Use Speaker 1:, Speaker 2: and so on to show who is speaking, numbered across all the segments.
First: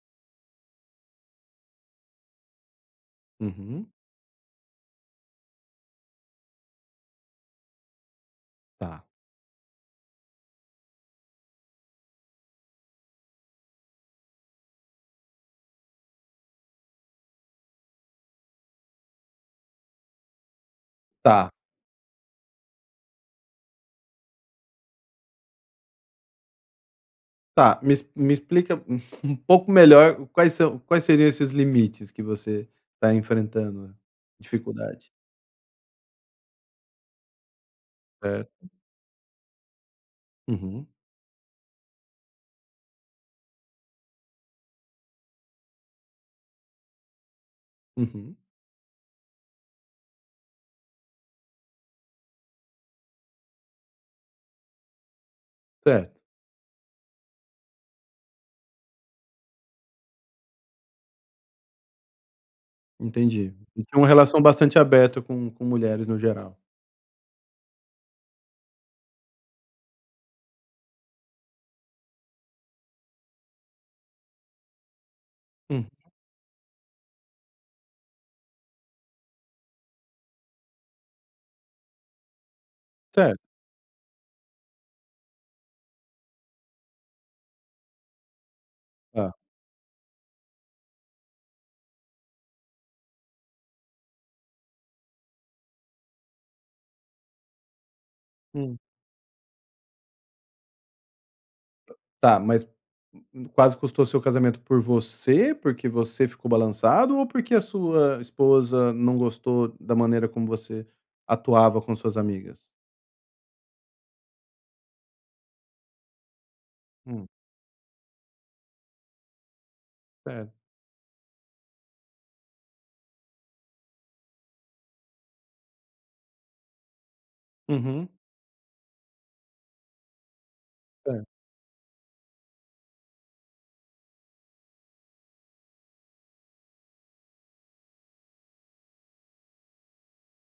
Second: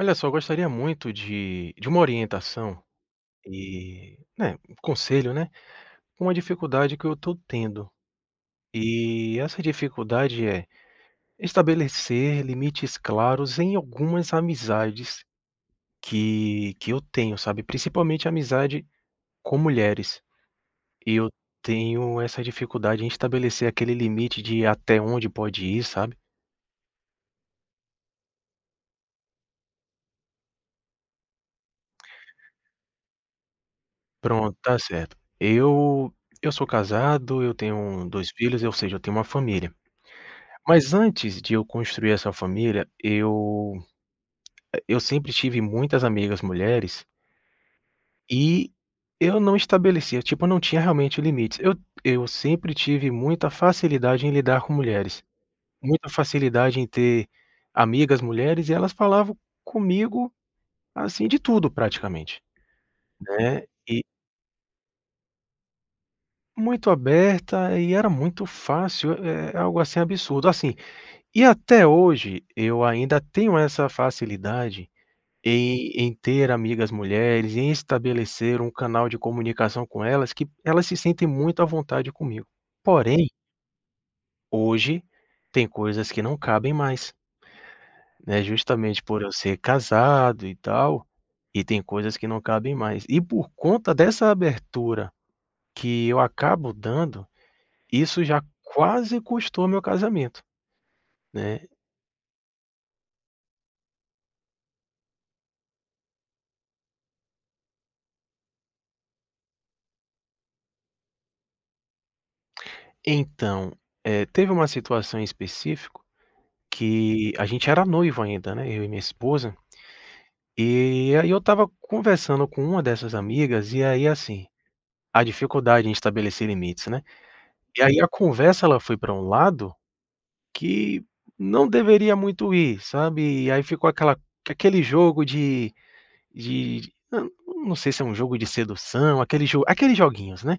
Speaker 1: Olha só, eu gostaria muito de de uma orientação
Speaker 2: Uhum.
Speaker 1: e, né, um conselho, né, com a dificuldade que eu estou tendo.
Speaker 2: Tá.
Speaker 1: E essa dificuldade é: estabelecer limites claros em algumas amizades que que eu tenho, sabe, principalmente amizade com mulheres. E eu
Speaker 2: Tá.
Speaker 1: tenho essa dificuldade em estabelecer aquele limite de até onde pode ir, sabe.
Speaker 2: Tá, me ex me explica um pouco melhor quais são quais seriam esses limites, que você está enfrentando
Speaker 1: Pronto, está
Speaker 2: dificuldade.
Speaker 1: certo. Eu eu sou casado, eu tenho 2 filhos,
Speaker 2: Certo.
Speaker 1: eu seja, eu tenho uma família.
Speaker 2: Uhum.
Speaker 1: Mas antes de eu construir essa família, eu e eu sempre tive muitas amigas mulheres
Speaker 2: Uhum.
Speaker 1: e eu não estabelecia, tipo, eu não tinha realmente limites, eu eu sempre tive muita facilidade em lidar com mulheres. Muita
Speaker 2: Certo.
Speaker 1: facilidade em ter amigas mulheres, e elas falavam comigo, assim, de tudo praticamente,
Speaker 2: Entendi.
Speaker 1: né.
Speaker 2: E tem
Speaker 1: E
Speaker 2: uma relação bastante aberta com com mulheres, no geral.
Speaker 1: Muito aberta e era muito fácil, eh, algo assim absurdo, assim, e até hoje, eu ainda tenho essa facilidade
Speaker 2: Hum.
Speaker 1: em em ter amigas mulheres, em estabelecer um canal de comunicação com elas, que p elas se sentem muito à vontade comigo. Porém
Speaker 2: Certo.
Speaker 1: hoje, tem coisas que não cabem mais. Né, justamente por eu
Speaker 2: Tá.
Speaker 1: ser casado e tal, e tem coisas que não cabem mais. E por conta dessa abertura, que eu acabo dando, isso já
Speaker 2: Hum.
Speaker 1: quase custou meu casamento, né.
Speaker 2: Tá, mas quase custou seu casamento por você, porque você ficou balançado, ou porque a sua esposa não gostou da maneira como você atuava com suas amigas?
Speaker 1: Então, eh, teve uma situação em específico
Speaker 2: Hum.
Speaker 1: que, a gente era noivo ainda, né, eu e minha esposa,
Speaker 2: Certo.
Speaker 1: e aí eu estava conversando com uma dessas amigas, e aí assim, a dificuldade em estabelecer limites, né. E aí a
Speaker 2: Uhum.
Speaker 1: conversa, ela foi pra um lado que
Speaker 2: Hã.
Speaker 1: não deveria muito ir, sabe, e aí ficou aquela aquele jogo de de d não, não sei se é um jogo de sedução, aquele jo aqueles joguinhos, né.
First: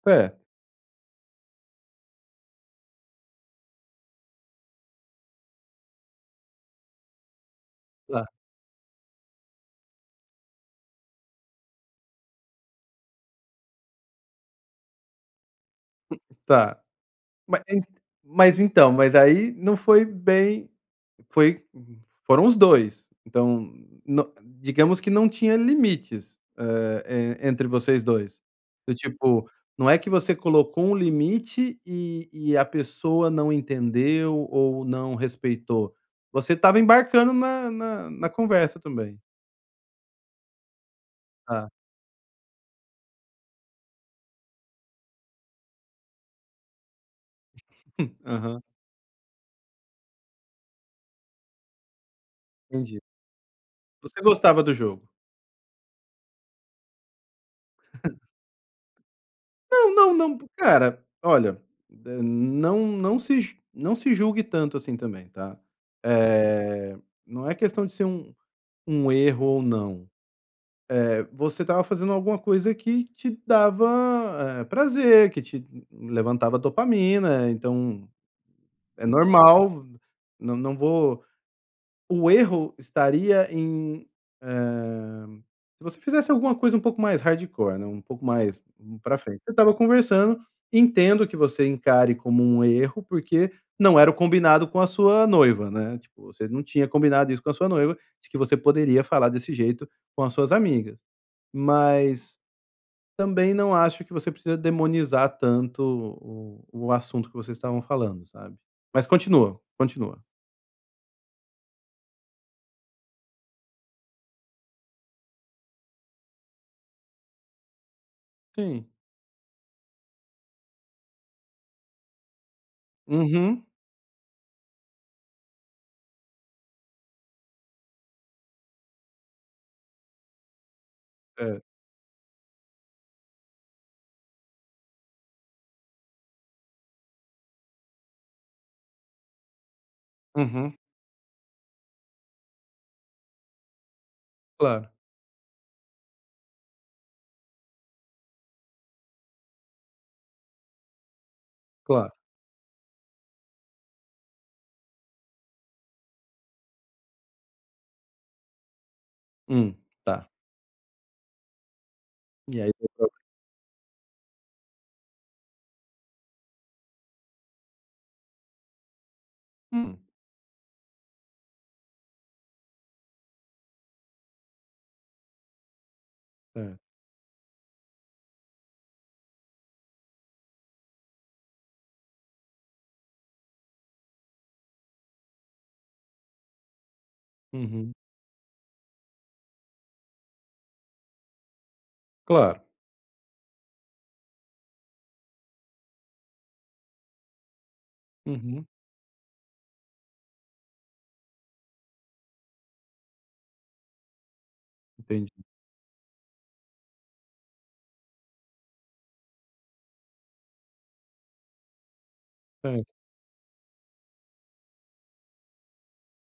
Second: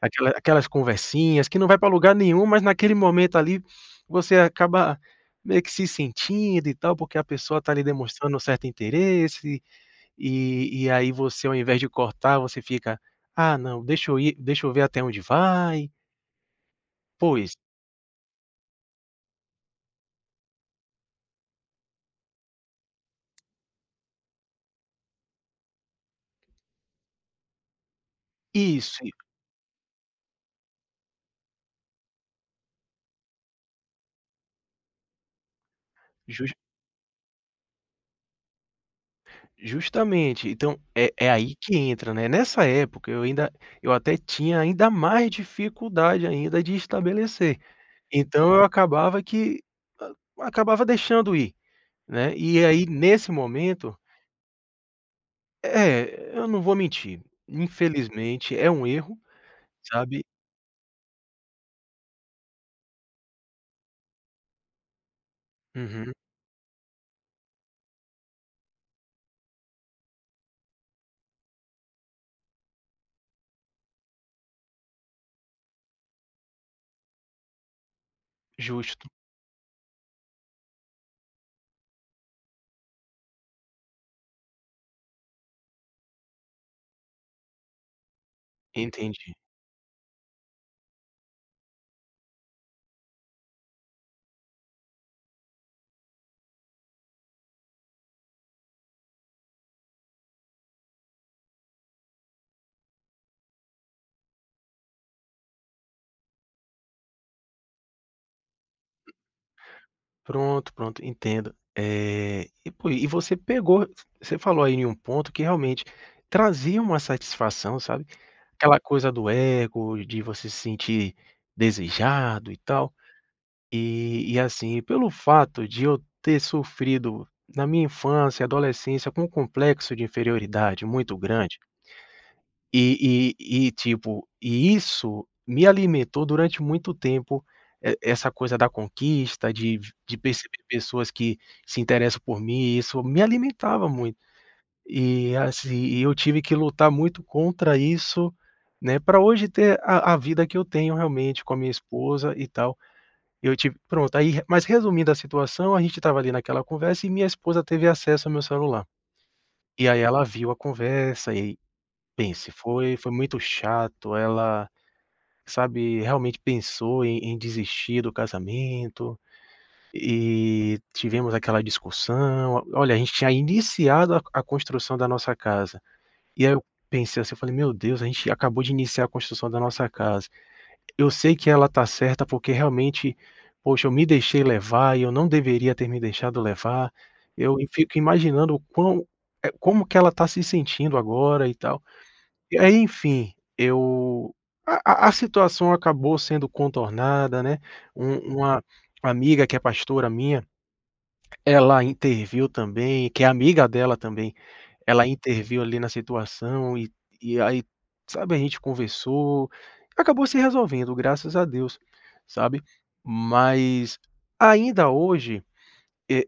Speaker 1: Aquela
Speaker 2: É.
Speaker 1: aquelas conversinhas, que não vai pra lugar nenhum, mas naquele momento, ali, você acaba meio que se sentindo, e tal, porque a pessoa está ali
Speaker 2: Tá.
Speaker 1: demonstrando certo interesse, e e aí você, ao invés de cortar, você fica: "Ah não, deixa eu ir deixa eu ver até onde vai".
Speaker 2: Tá.
Speaker 1: Pois.
Speaker 2: Ma en mas então, mas aí não foi bem foi foram os 2. Então, no digamos que não tinha limites, hã, eh, entre vocês 2. Do
Speaker 1: Isso, e
Speaker 2: tipo, não é que você colocou um limite, e e a pessoa não entendeu ou não respeitou,
Speaker 1: Jus
Speaker 2: você estava embarcando na na na conversa também.
Speaker 1: Justamente. Então, é é aí
Speaker 2: Tá.
Speaker 1: que entra, né. Nessa época, eu ainda eu até tinha ainda mais dificuldade ainda de estabelecer. Então
Speaker 2: Aham.
Speaker 1: eu acabava que, hã, acabava deixando ir, né. E aí,
Speaker 2: Entendi.
Speaker 1: nesse momento
Speaker 2: Você gostava do jogo.
Speaker 1: É é, eu não vou mentir, infelizmente é um erro,
Speaker 2: Não, não,
Speaker 1: sabe.
Speaker 2: não p cara, olha, eh, não não se ju não se julgue tanto assim também, tá.
Speaker 1: Uhum.
Speaker 2: Eh, não é questão de ser um um erro ou não. Eh, você estava fazendo alguma coisa que te dava, eh, prazer, que te levantava dopamina. Então, é
Speaker 1: Justo.
Speaker 2: normal v não não vou o erro estaria em, hã, se você fizesse alguma coisa um pouco mais hardcore, né, um pouco mais u pra
Speaker 1: Entendi.
Speaker 2: frente. Você estava conversando, entendo que você encare como um erro, porque não era o combinado com a sua noiva, né, tipo, você não tinha combinado isso com a sua noiva, de que você poderia falar desse jeito com as suas amigas. Mas, também não acho que você precisa demonizar tanto o o assunto que vocês estavam falando, sabe. Mas continua, continua.
Speaker 1: Pronto, pronto, entendo. Eh, e por i e você pegou você falou aí em ponto, que realmente, trazia uma satisfação, sabe. Aquela
Speaker 2: Sim.
Speaker 1: coisa do ego, de você se sentir desejado, e tal.
Speaker 2: Uhum.
Speaker 1: E e assim, e pelo fato de eu ter sofrido, na minha infância, adolescência, com um complexo de inferioridade muito grande
Speaker 2: Certo.
Speaker 1: e e e tipo, e isso me alimentou durante muito tempo, e essa coisa da conquista, de v de perceber
Speaker 2: Uhum.
Speaker 1: pessoas que se interessam por mim, isso me alimentava muito.
Speaker 2: Claro.
Speaker 1: E assim, e eu tive que lutar muito contra isso, né, pra hoje ter a a vida que eu tenho, realmente, com a minha
Speaker 2: Claro.
Speaker 1: esposa, e tal. Eu tive pronto, aí re mas resumindo a situação, a gente estava ali naquela conversa, e minha esposa teve acesso ao meu celular.
Speaker 2: Hum.
Speaker 1: E aí ela
Speaker 2: Tá.
Speaker 1: viu a conversa e pense,
Speaker 2: E aí
Speaker 1: foi foi
Speaker 2: [unintelligible]
Speaker 1: muito chato, ela, sabe, realmente pensou em em desistir do casamento,
Speaker 2: Hum.
Speaker 1: e e tivemos aquela discussão. O olha, a gente tinha iniciado a a construção da nossa casa. E aí eu
Speaker 2: Hã.
Speaker 1: pensei assim, eu falei: "Meu Deus a gente acabou de iniciar a construção da nossa casa. Eu sei que ela está certa, porque realmente, poxa, eu me deixei levar, e eu não deveria ter me deixado levar. Eu e
Speaker 2: Uhum.
Speaker 1: fico imaginando o quão eh, como que ela está se sentindo agora, e tal". E
Speaker 2: Claro.
Speaker 1: aí, enfim, eu a a a situação acabou sendo contornada, né. Um uma
Speaker 2: Uhum.
Speaker 1: amiga, que é pastora, minha, ela interviu também que é amiga dela também, ela
Speaker 2: Entendi.
Speaker 1: interviu, ali, na situação, e e aí, sabe, a gente conversou. Acabou se resolvendo graças a Deus, sabe.
Speaker 2: Ai.
Speaker 1: Mas, ainda hoje, eh,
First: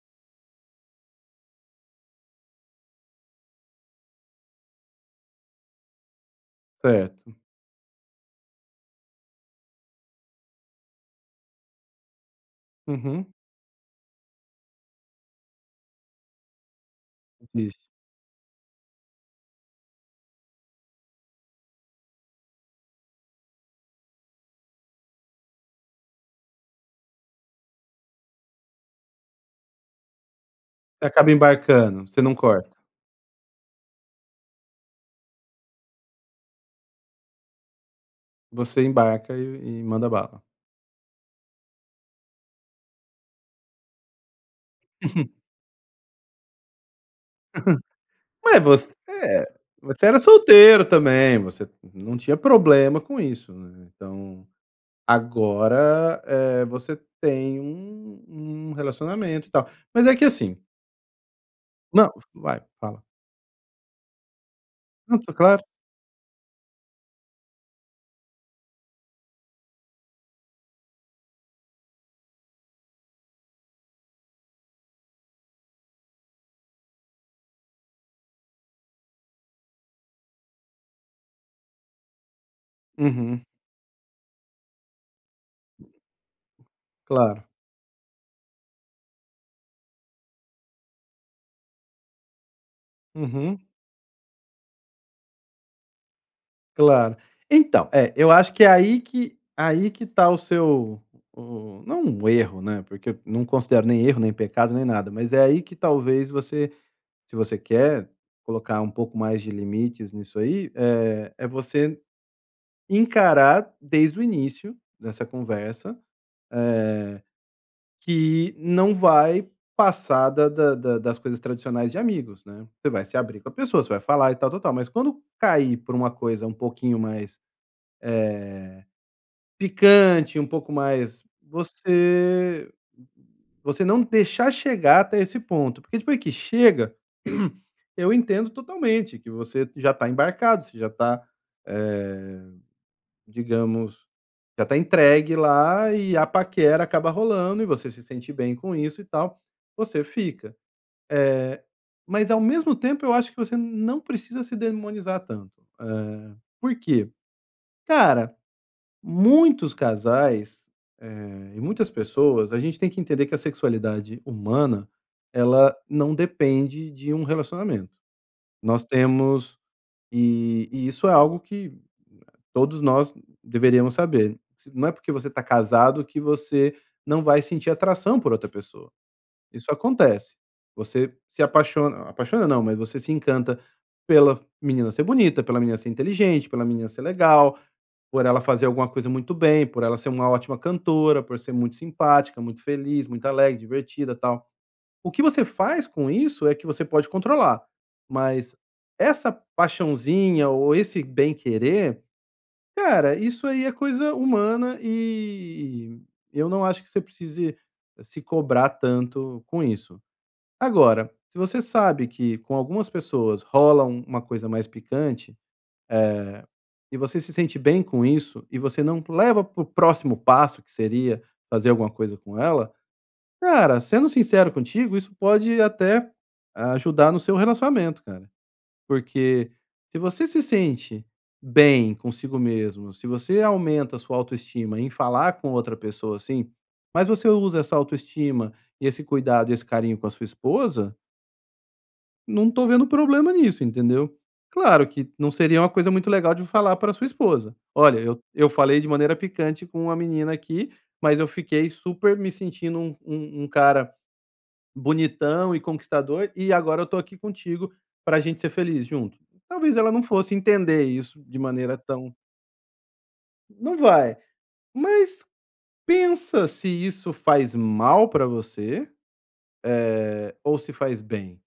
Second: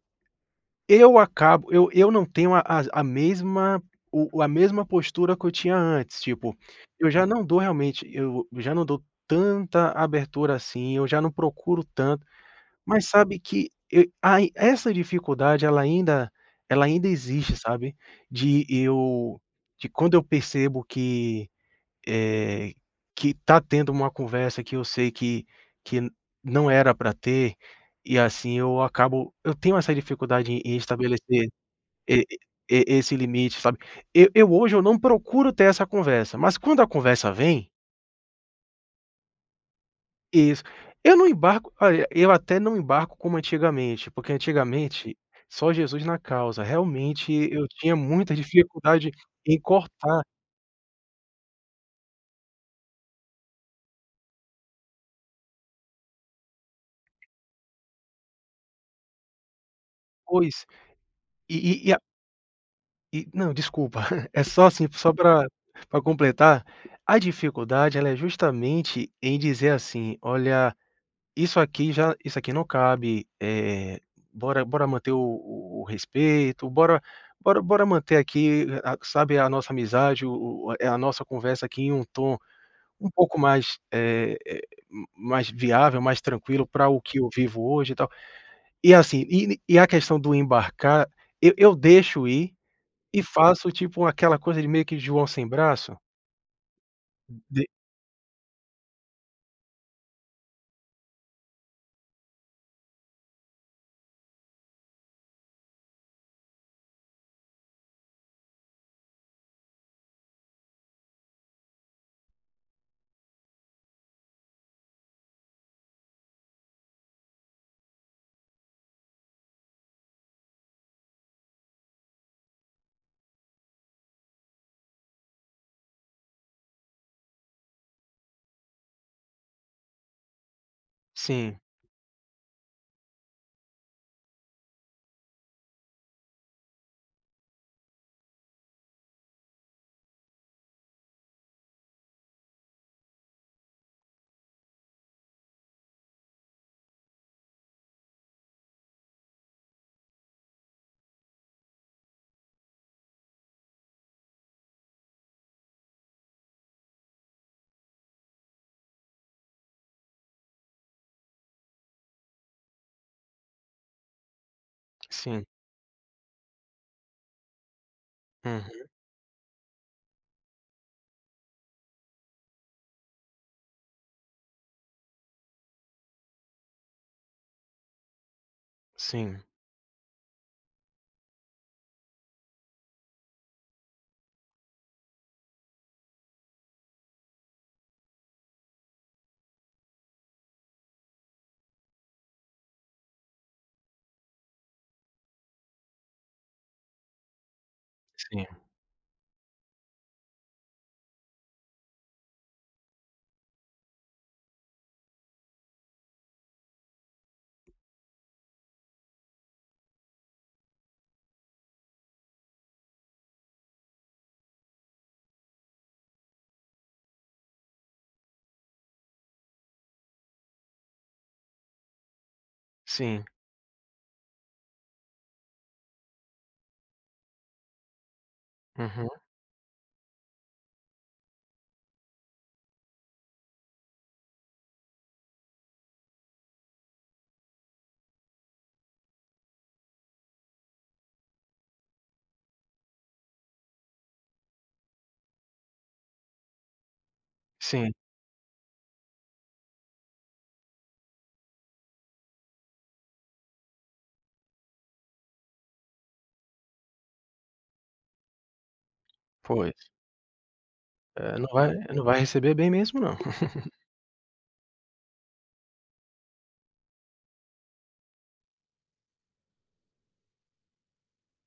Speaker 1: eu acabo eu eu não tenho a as a mesma o a mesma postura que eu tinha antes, tipo, eu já
Speaker 2: Certo.
Speaker 1: não dou realmente eu já não dou tanta abertura assim, eu já não procuro tanto. Mas
Speaker 2: Uhum.
Speaker 1: sabe que, e ai essa dificuldade, ela ainda ela ainda existe,
Speaker 2: [unintelligible]
Speaker 1: sabe. De eu de quando eu percebo que, eh, que está tendo uma conversa que eu sei que que não era pra ter, e assim, eu acabo eu tenho essa dificuldade em em
Speaker 2: Você acaba
Speaker 1: estabelecer
Speaker 2: embarcando, você
Speaker 1: e
Speaker 2: não corta.
Speaker 1: e esse limite, sabe. Eu eu hoje eu não procuro ter essa conversa, mas quando a conversa vem
Speaker 2: Você embarca e e manda bala.
Speaker 1: Isso. Eu não embarco olha, eu até não embarco como antigamente, porque, antigamente, só Jesus na causa, realmente eu tinha muita
Speaker 2: Ué, você
Speaker 1: dificuldade
Speaker 2: é
Speaker 1: em
Speaker 2: você era
Speaker 1: cortar
Speaker 2: solteiro também, você não não tinha problema com isso, né, então agora, eh, você tem um um relacionamento e tal, mas é que assim
Speaker 1: Pois, e e a
Speaker 2: Não. Vai, fala.
Speaker 1: e, não, desculpa é só, assim, só
Speaker 2: Não, tá
Speaker 1: pra
Speaker 2: claro.
Speaker 1: pra completar, a dificuldade ela é justamente em dizer assim: "Olha, isso aqui já isso aqui não cabe, eh, bora, bora manter o o respeito, bora, bora, bora manter aqui a sabe, a nossa amizade o o eh, a nossa conversa aqui em um tom, um pouco
Speaker 2: Uhum.
Speaker 1: mais, eh eh, mais viável, mais tranquilo pra o que eu
Speaker 2: Claro.
Speaker 1: vivo hoje e tal, e, assim, e e a questão do embarcar, eu eu deixo ir, e
Speaker 2: Uhum.
Speaker 1: faço tipo aquela coisa de meio que de "joão sem braço"?
Speaker 2: Claro.
Speaker 1: De
Speaker 2: Então é eu acho que é aí que aí que ta o seu o o não o erro, né, porque eu não considero nem erro, nem pecado, nem nada, mas é aí que talvez você se você quer colocar um pouco mais de limites nisso aí, eh, é você encarar desde o início dessa conversa, eh que não vai passar da da da das coisas tradicionais de amigos, né, você vai se abrir com a pessoa você vai falar e tal-tal-tal, mas quando cair por uma coisa um pouquinho mais, eh, picante um pouco mais
Speaker 1: Sim.
Speaker 2: você você não deixar chegar até esse ponto porque depois que chega, eu entendo totalmente que você já tá embarcado, você já tá, eh, digamos, já tá entregue lá e a paquera acaba rolando e você se sente bem com isso e tal, você fica. Eh, mas ao mesmo tempo, eu acho que você não precisa se demonizar tanto, eh, por quê? Cara, muitos casais, eh, e muitas pessoas a gente tem que entender que a sexualidade humana
Speaker 1: Sim.
Speaker 2: ela não depende de um relacionamento, nós
Speaker 1: Uhum.
Speaker 2: temos e e isso é algo que todos nós deveríamos saber, não é porque você tá casado que você não vai sentir atração por outra pessoa,
Speaker 1: Sim.
Speaker 2: isso acontece, você se apaixon apaixona, não, mas você se encanta pela menina ser bonita, pela menina ser inteligente, pela menina ser legal, por ela fazer alguma coisa muito bem, por ela ser uma ótima cantora, por ser muito simpática, muito feliz, muito alegre, divertida, tal, o que você faz com isso é que você pode controlar,
Speaker 1: Sim.
Speaker 2: mas essa paixãozinha ou esse bem querer, cara, isso aí é coisa humana e eu não acho que você precise se cobrar tanto com isso. Agora, se você sabe que com algumas pessoas rola uma coisa mais picante, eh, e você se sente bem com isso, e você não leva para o próximo passo que seria fazer alguma coisa com ela,
Speaker 1: Sim.
Speaker 2: cara, sendo sincero contigo isso pode até ajudar no seu relacionamento, cara,
Speaker 1: Uhum.
Speaker 2: porque se você se sente bem consigo mesmo se você aumenta a sua autoestima em falar com outra pessoa, assim, mas você usa essa autoestima e esse cuidado e esse carinho com a sua esposa não tô vendo problema nisso, entendeu? Claro que não seria uma coisa muito legal de falar para a sua esposa:
Speaker 1: Sim.
Speaker 2: "olha, eu. eu falei de maneira picante com uma menina aqui, mas eu fiquei super me sentindo um um cara bonitão e conquistador e agora eu estou aqui contigo pra gente ser feliz junto", talvez
Speaker 1: Pois.
Speaker 2: ela não fosse entender isso
Speaker 1: Eh,
Speaker 2: de
Speaker 1: não vai
Speaker 2: maneira
Speaker 1: não
Speaker 2: tão
Speaker 1: vai receber bem mesmo não.
Speaker 2: não vai. Mas pensa se isso faz mal pra você, eh, ou se faz bem?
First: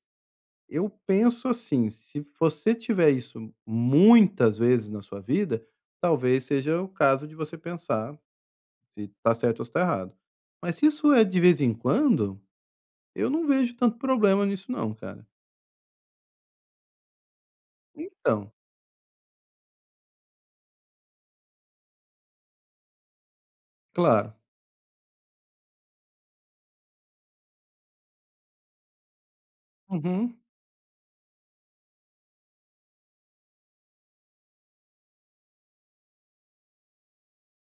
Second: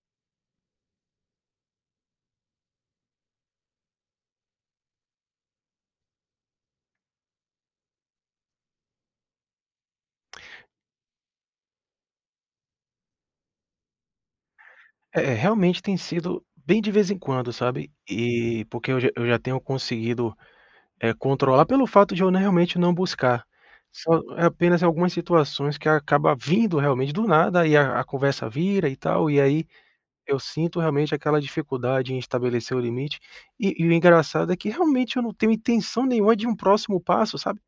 Speaker 2: Eu penso assim, se você tiver isso muitas vezes na sua vida, talvez seja o caso de você pensar, se tá certo ou se tá errado, mas se isso é de vez em quando, eu não vejo tanto problema nisso não
Speaker 1: É
Speaker 2: cara.
Speaker 1: é, realmente tem sido bem de vez em quando, sabe,
Speaker 2: Então.
Speaker 1: e porque eu já eu já tenho conseguido, eh, controlar pelo fato de eu n realmente não buscar, só
Speaker 2: Claro.
Speaker 1: é apenas em algumas situações que acaba vindo realmente, do nada, e a aconversa vira e tal, e aí,
Speaker 2: Uhum.
Speaker 1: eu sinto realmente aquela dificuldade em estabelecer o limite, e e o engraçado é que, realmente, eu não tenho intenção nenhuma de um próximo passo, sabe?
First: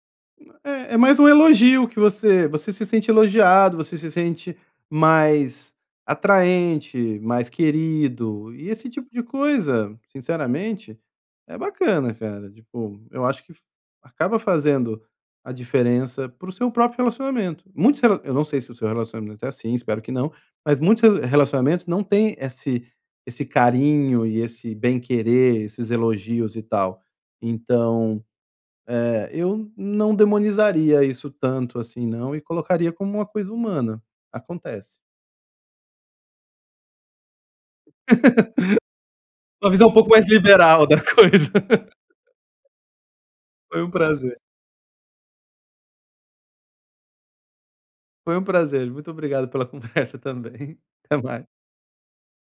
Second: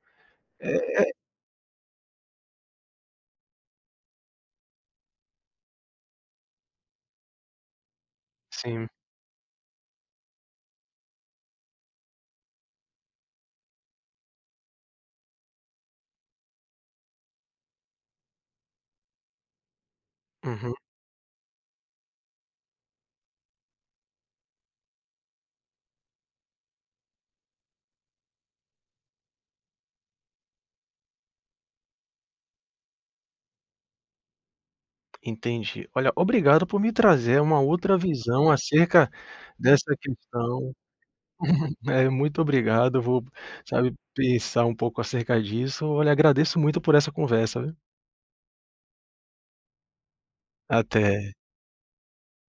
Speaker 2: É, é
Speaker 1: É é
Speaker 2: mais um elogio que você você se sente elogiado, você se sente mais atraente, mais querido e
Speaker 1: Sim.
Speaker 2: esse tipo de coisa sinceramente é bacana, cara, tipo, eu acho que acaba fazendo a diferença para o seu próprio relacionamento. Muitos rela eu não sei se o seu relacionamento é assim, espero que não,
Speaker 1: Uhum.
Speaker 2: mas muitos re relacionamentos não têm esse esse carinho e esse bem querer, esses elogios e tal, então, eh, eu não demonizaria isso tanto assim não e colocaria como uma coisa humana, acontece.
Speaker 1: Entendi. Olha, obrigado por me trazer uma outra visão acerca
Speaker 2: Uma visão um
Speaker 1: dessa
Speaker 2: pouco mais
Speaker 1: questão.
Speaker 2: liberal da coisa.
Speaker 1: Eh, muito obrigado, vou,
Speaker 2: Foi um
Speaker 1: sabe,
Speaker 2: prazer.
Speaker 1: pensar um pouco acerca disso. Olha agradeço muito por essa conversa, viu.
Speaker 2: Foi um prazer. Muito obrigado pela conversa também, até
Speaker 1: Até.
Speaker 2: mais.